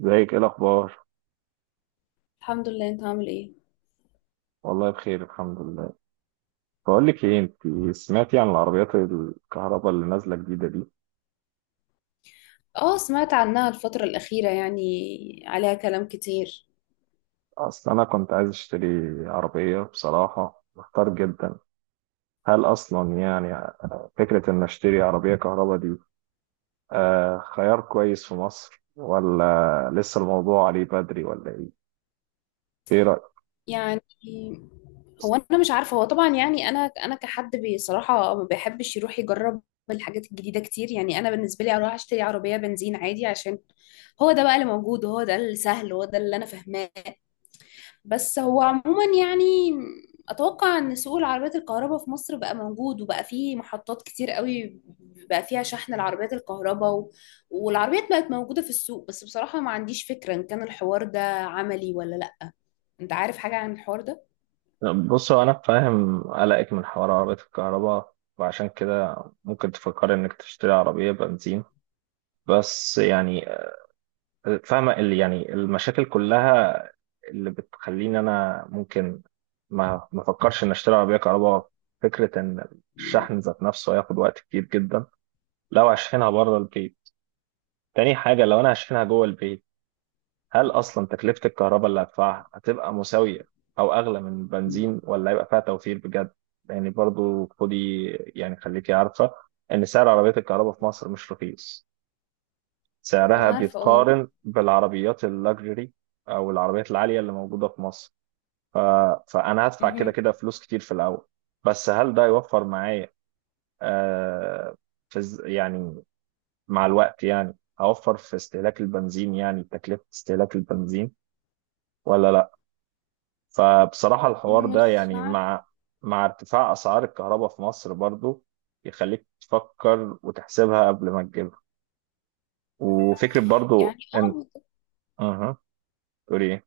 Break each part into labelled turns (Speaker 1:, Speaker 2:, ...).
Speaker 1: ازيك؟ ايه الاخبار؟
Speaker 2: الحمد لله. انت عامل ايه؟
Speaker 1: والله بخير، الحمد لله. بقول لك ايه، انت سمعتي عن العربيات الكهرباء اللي نازله جديده دي؟
Speaker 2: اه، سمعت عنها الفترة الأخيرة، يعني عليها كلام كتير.
Speaker 1: اصل انا كنت عايز اشتري عربيه، بصراحه محتار جدا. هل اصلا، يعني، فكره ان اشتري عربيه كهرباء دي خيار كويس في مصر، ولا لسه الموضوع عليه بدري، ولا ايه؟ ايه رايك؟
Speaker 2: يعني هو انا مش عارفة. هو طبعا يعني انا كحد بصراحة ما بيحبش يروح يجرب الحاجات الجديدة كتير. يعني انا بالنسبة لي اروح اشتري عربية بنزين عادي، عشان هو ده بقى اللي موجود، وهو ده السهل، وهو ده اللي انا فاهماه. بس هو عموما يعني اتوقع ان سوق العربيات الكهرباء في مصر بقى موجود، وبقى فيه محطات كتير قوي بقى فيها شحن العربيات الكهرباء، والعربيات بقت موجودة في السوق. بس بصراحة ما عنديش فكرة ان كان الحوار ده عملي ولا لا. انت عارف حاجة عن الحوار ده؟
Speaker 1: طب بصوا، انا فاهم قلقك من حوار عربية الكهرباء، وعشان كده ممكن تفكري انك تشتري عربية بنزين. بس يعني، فاهمة اللي، يعني، المشاكل كلها اللي بتخليني أنا ممكن ما أفكرش إن أشتري عربية كهرباء. فكرة إن الشحن ذات نفسه هياخد وقت كتير جدا لو هشحنها بره البيت. تاني حاجة، لو أنا هشحنها جوه البيت، هل أصلا تكلفة الكهرباء اللي هدفعها هتبقى مساوية أو أغلى من البنزين، ولا هيبقى فيها توفير بجد؟ يعني برضو، خدي يعني، خليكي عارفة إن سعر عربية الكهرباء في مصر مش رخيص.
Speaker 2: ما
Speaker 1: سعرها
Speaker 2: انا عارفة، اه.
Speaker 1: بيتقارن بالعربيات اللاكجري او العربيات العاليه اللي موجوده في مصر. ف... فانا هدفع كده
Speaker 2: مهم.
Speaker 1: كده فلوس كتير في الاول. بس هل ده يوفر معايا؟ آه يعني مع الوقت، يعني، هوفر في استهلاك البنزين، يعني تكلفه استهلاك البنزين، ولا لا؟ فبصراحه الحوار ده،
Speaker 2: مش
Speaker 1: يعني،
Speaker 2: عارفة
Speaker 1: مع ارتفاع اسعار الكهرباء في مصر برضو، يخليك تفكر وتحسبها قبل ما تجيبها. وفكره برضو
Speaker 2: يعني. اه
Speaker 1: ان...
Speaker 2: بالظبط.
Speaker 1: اها، تقولي ايه؟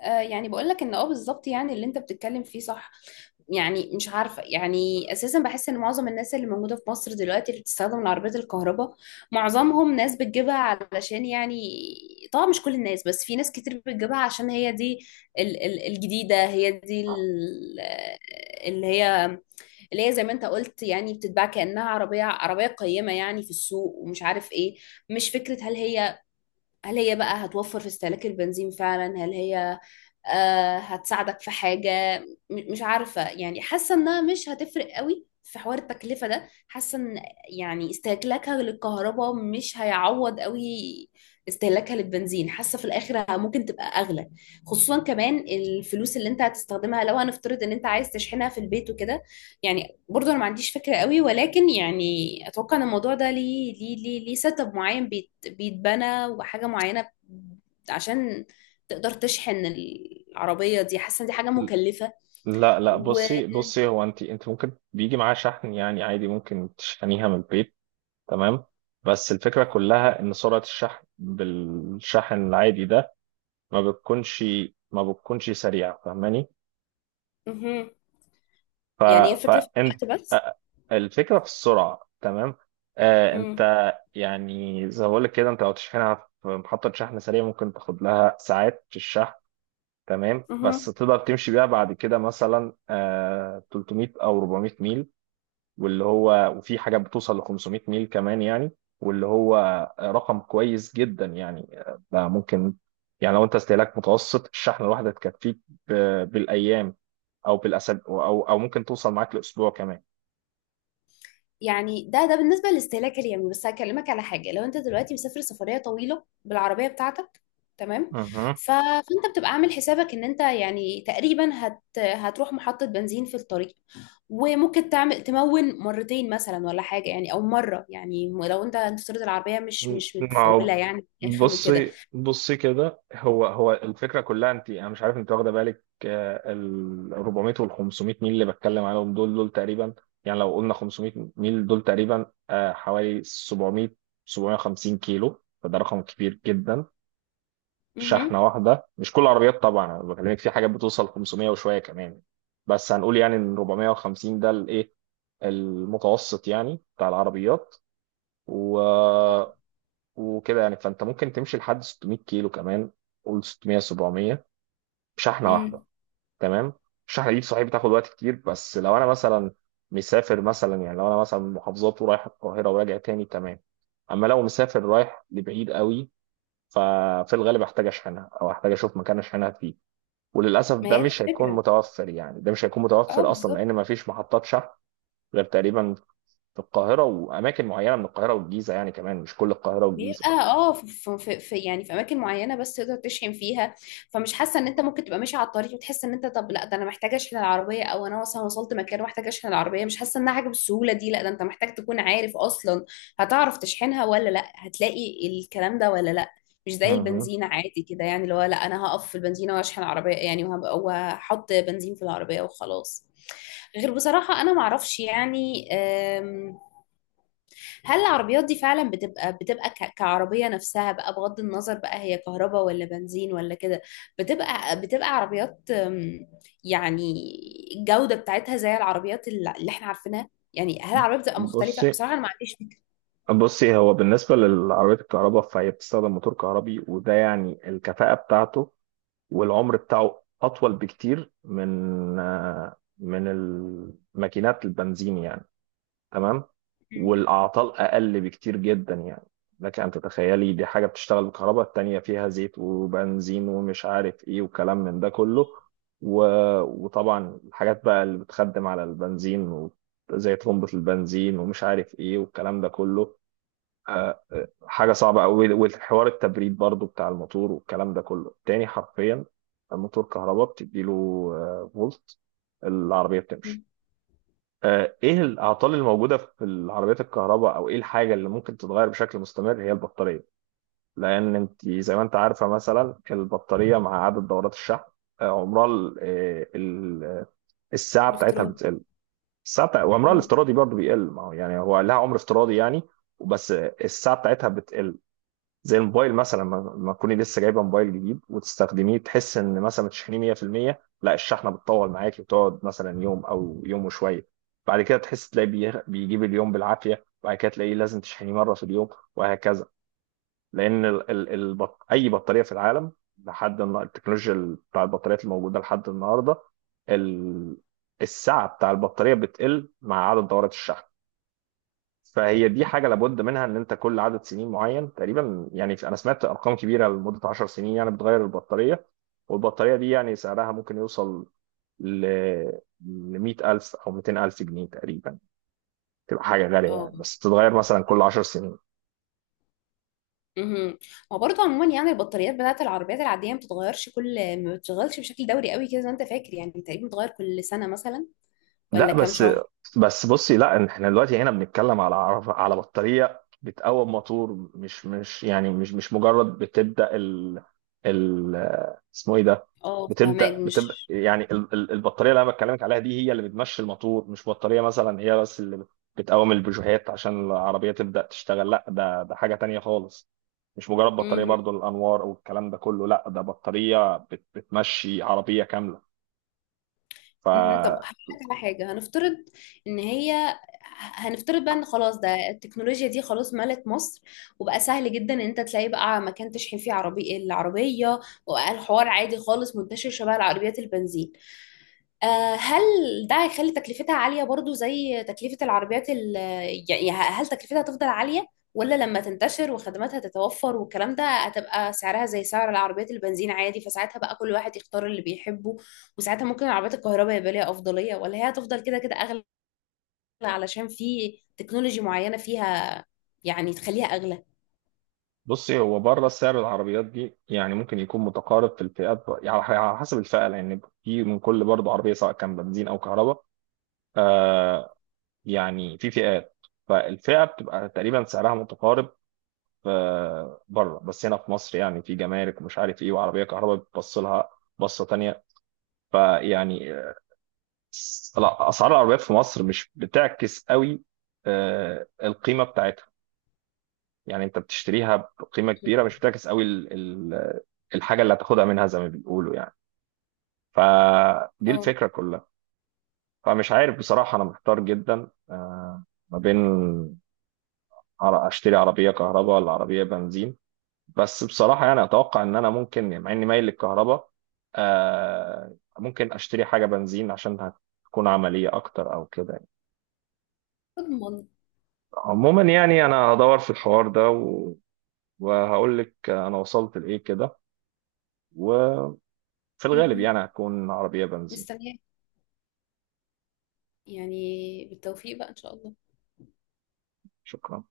Speaker 2: آه، يعني بقول لك ان اه بالظبط، يعني اللي انت بتتكلم فيه صح. يعني مش عارفة. يعني أساسا بحس إن معظم الناس اللي موجودة في مصر دلوقتي اللي بتستخدم العربيات الكهرباء، معظمهم ناس بتجيبها علشان يعني، طبعا مش كل الناس، بس في ناس كتير بتجيبها عشان هي دي ال الجديدة. هي دي اللي هي اللي هي زي ما أنت قلت، يعني بتتباع كأنها عربية عربية قيمة يعني في السوق، ومش عارف إيه. مش فكرة هل هي بقى هتوفر في استهلاك البنزين فعلا. هل هي آه، هتساعدك في حاجة. مش عارفة، يعني حاسة انها مش هتفرق قوي في حوار التكلفة ده. حاسة ان يعني استهلاكها للكهرباء مش هيعوض قوي استهلاكها للبنزين. حاسة في الاخر ممكن تبقى اغلى، خصوصا كمان الفلوس اللي انت هتستخدمها لو هنفترض ان انت عايز تشحنها في البيت وكده. يعني برضه انا ما عنديش فكرة قوي، ولكن يعني اتوقع ان الموضوع ده ليه سيت اب معين، بيت بيتبنى وحاجة معينة عشان تقدر تشحن العربية دي. حاسة إن دي حاجة مكلفة.
Speaker 1: لا لا،
Speaker 2: و
Speaker 1: بصي بصي، هو انت ممكن بيجي معاه شحن، يعني عادي ممكن تشحنيها من البيت. تمام. بس الفكرة كلها ان سرعة الشحن بالشحن العادي ده ما بتكونش ما بتكونش سريعة، فاهماني؟
Speaker 2: مهم.
Speaker 1: ف
Speaker 2: يعني هي فكرة في
Speaker 1: فانت...
Speaker 2: الوقت بس.
Speaker 1: آه، الفكرة في السرعة، تمام. انت،
Speaker 2: مم.
Speaker 1: يعني زي ما بقول لك كده، انت لو تشحنها في محطة شحن سريع ممكن تاخد لها ساعات في الشحن. تمام، بس
Speaker 2: مهم.
Speaker 1: تقدر تمشي بيها بعد كده مثلا 300 او 400 ميل، واللي هو، وفي حاجات بتوصل ل 500 ميل كمان يعني، واللي هو رقم كويس جدا يعني. ده ممكن، يعني لو انت استهلاك متوسط الشحنه الواحده تكفيك ب- بالايام او بالاسابيع، او ممكن توصل معاك لاسبوع كمان.
Speaker 2: يعني ده بالنسبة للاستهلاك اليومي. بس هكلمك على حاجة، لو انت دلوقتي مسافر سفرية طويلة بالعربية بتاعتك، تمام،
Speaker 1: مهم.
Speaker 2: فانت بتبقى عامل حسابك ان انت يعني تقريبا هتروح محطة بنزين في الطريق، وممكن تعمل تمون مرتين مثلا ولا حاجة، يعني او مرة، يعني لو انت تفترض العربية مش
Speaker 1: ما
Speaker 2: مش
Speaker 1: هو،
Speaker 2: متفولة يعني في الاخر وكده.
Speaker 1: بصي بصي كده، هو هو الفكره كلها، انا مش عارف انت واخده بالك، ال 400 وال 500 ميل اللي بتكلم عليهم دول دول تقريبا، يعني لو قلنا 500 ميل دول تقريبا حوالي 700 750 كيلو، فده رقم كبير جدا.
Speaker 2: مهم.
Speaker 1: شحنه واحده، مش كل العربيات طبعا، انا بكلمك في حاجات بتوصل 500 وشويه كمان. بس هنقول يعني ان 450 ده الايه، المتوسط يعني بتاع العربيات، و... وكده يعني. فانت ممكن تمشي لحد 600 كيلو كمان، قول 600 700 بشحنه واحده.
Speaker 2: مم.
Speaker 1: تمام. الشحنه دي صحيح بتاخد وقت كتير، بس لو انا مثلا مسافر، مثلا يعني لو انا مثلا من محافظات ورايح القاهره وراجع تاني، تمام. اما لو مسافر رايح لبعيد قوي، ففي الغالب احتاج اشحنها، او احتاج اشوف مكان اشحنها فيه. وللاسف
Speaker 2: ما
Speaker 1: ده
Speaker 2: هي دي
Speaker 1: مش هيكون
Speaker 2: الفكرة.
Speaker 1: متوفر، يعني ده مش هيكون
Speaker 2: اه
Speaker 1: متوفر اصلا،
Speaker 2: بالظبط.
Speaker 1: لان ما فيش محطات شحن غير تقريبا في القاهره واماكن معينه من القاهره والجيزه، يعني كمان مش كل القاهره والجيزه.
Speaker 2: بيبقى اه في، يعني في اماكن معينه بس تقدر تشحن فيها. فمش حاسه ان انت ممكن تبقى ماشي على الطريق وتحس ان انت طب لا، ده انا محتاجه اشحن العربيه، او انا مثلا وصلت مكان ومحتاجه اشحن العربيه. مش حاسه انها حاجه بالسهوله دي. لا، ده انت محتاج تكون عارف اصلا هتعرف تشحنها ولا لا، هتلاقي الكلام ده ولا لا. مش زي البنزينه عادي كده، يعني اللي هو لا، انا هقف في البنزينه واشحن العربيه يعني، وهحط بنزين في العربيه وخلاص. غير بصراحه انا معرفش يعني هل العربيات دي فعلا بتبقى كعربية نفسها بقى، بغض النظر بقى هي كهرباء ولا بنزين ولا كده. بتبقى عربيات، يعني الجودة بتاعتها زي العربيات اللي احنا عارفينها. يعني هل العربية بتبقى مختلفة؟
Speaker 1: بصي
Speaker 2: بصراحة انا ما عنديش فكرة.
Speaker 1: بصي، هو بالنسبة للعربيات الكهرباء فهي بتستخدم موتور كهربي، وده يعني الكفاءة بتاعته والعمر بتاعه أطول بكتير من من الماكينات البنزين يعني. تمام.
Speaker 2: مم.
Speaker 1: والاعطال اقل بكتير جدا يعني. لك ان تتخيلي، دي حاجه بتشتغل بالكهرباء، التانيه فيها زيت وبنزين ومش عارف ايه وكلام من ده كله، و... وطبعا الحاجات بقى اللي بتخدم على البنزين زي طرمبة البنزين ومش عارف ايه والكلام ده كله حاجه صعبه قوي، والحوار التبريد برضو بتاع الموتور والكلام ده كله تاني، حرفيا. الموتور كهرباء بتديله فولت، العربيه بتمشي.
Speaker 2: مم.
Speaker 1: ايه الاعطال الموجوده في العربيات الكهرباء، او ايه الحاجه اللي ممكن تتغير بشكل مستمر، هي البطاريه. لان انت زي ما انت عارفه، مثلا البطاريه مع عدد دورات الشحن، آه، عمرها ال- آه، ال- الساعه بتاعتها
Speaker 2: الافتراض.
Speaker 1: بتقل. وعمرها
Speaker 2: مم.
Speaker 1: الافتراضي برضه بيقل. ما هو يعني هو لها عمر افتراضي يعني، بس الساعه بتاعتها بتقل. زي الموبايل مثلا، لما تكوني لسه جايبه موبايل جديد وتستخدميه، تحس ان مثلا متشحنيه 100%. لا الشحنه بتطول معاكي، وتقعد مثلا يوم او يوم وشويه. بعد كده تحس تلاقي بيجيب اليوم بالعافيه، وبعد كده تلاقيه لازم تشحنيه مره في اليوم، وهكذا. لان ال ال البط اي بطاريه في العالم، التكنولوجيا بتاع البطاريات الموجوده لحد النهارده، ال السعه بتاع البطاريه بتقل مع عدد دورات الشحن. فهي دي حاجه لابد منها، ان انت كل عدد سنين معين تقريبا، يعني انا سمعت ارقام كبيره لمده 10 سنين يعني، بتغير البطاريه. والبطاريه دي يعني سعرها ممكن يوصل ل ل 100000 او 200000 جنيه تقريبا، تبقى حاجه غاليه
Speaker 2: اه.
Speaker 1: يعني، بس تتغير مثلا كل 10 سنين.
Speaker 2: مهم. ما برضه عموما يعني البطاريات بتاعت العربيات العادية ما بتتغيرش، كل ما بتشتغلش بشكل دوري قوي كده زي ما انت فاكر. يعني تقريبا بتتغير كل سنة مثلا ولا
Speaker 1: لا
Speaker 2: كام
Speaker 1: بس،
Speaker 2: شهر؟
Speaker 1: بس بصي لا، احنا دلوقتي هنا بنتكلم على على بطارية بتقوم موتور، مش يعني مش مجرد بتبدأ ال اسمه ايه ده،
Speaker 2: اه فهماك
Speaker 1: بتبدأ
Speaker 2: مش.
Speaker 1: يعني البطارية اللي انا بكلمك عليها دي هي اللي بتمشي الموتور، مش بطارية مثلا هي بس اللي بتقوم البوجيهات عشان العربية تبدأ تشتغل، لا ده حاجة تانية خالص. مش مجرد بطارية
Speaker 2: مهم.
Speaker 1: برضو الأنوار والكلام ده كله، لا ده بطارية بتمشي عربية كاملة. ف
Speaker 2: مهم. طب هقول لك على حاجة. ان هي هنفترض بقى ان خلاص ده، التكنولوجيا دي خلاص ملت مصر، وبقى سهل جدا ان انت تلاقي بقى مكان تشحن فيه عربي العربية، وبقى الحوار عادي خالص منتشر شبه العربيات البنزين. آه، هل ده هيخلي تكلفتها عالية برضو زي تكلفة العربيات يعني هل تكلفتها هتفضل عالية، ولا لما تنتشر وخدماتها تتوفر والكلام ده هتبقى سعرها زي سعر العربيات البنزين عادي، فساعتها بقى كل واحد يختار اللي بيحبه؟ وساعتها ممكن العربيات الكهرباء يبقى ليها أفضلية، ولا هي هتفضل كده كده أغلى علشان في تكنولوجي معينة فيها يعني تخليها أغلى؟
Speaker 1: بصي، هو بره سعر العربيات دي يعني ممكن يكون متقارب في الفئات يعني على حسب الفئه، لان في من كل برضه عربيه سواء كان بنزين او كهرباء. آه يعني في فئات، فالفئه بتبقى تقريبا سعرها متقارب بره. بس هنا في مصر يعني في جمارك ومش عارف ايه، وعربيه كهرباء بتبص لها بصه تانيه. فيعني لا، اسعار العربيات في مصر مش بتعكس قوي القيمه بتاعتها، يعني انت بتشتريها بقيمه كبيره، مش بتعكس قوي الحاجه اللي هتاخدها منها، زي ما بيقولوا يعني. فدي
Speaker 2: اه.
Speaker 1: الفكره كلها. فمش عارف بصراحه، انا محتار جدا ما بين اشتري عربيه كهرباء ولا عربيه بنزين. بس بصراحه يعني اتوقع ان انا ممكن يعني، مع اني مايل للكهرباء ممكن اشتري حاجه بنزين عشان هتكون عمليه اكتر، او كده يعني.
Speaker 2: اضمن.
Speaker 1: عموما يعني، انا هدور في الحوار ده وهقول لك انا وصلت لايه كده، في الغالب
Speaker 2: مهم.
Speaker 1: يعني هتكون عربية بنزين.
Speaker 2: مستنية. يعني بالتوفيق بقى إن شاء الله.
Speaker 1: شكرا.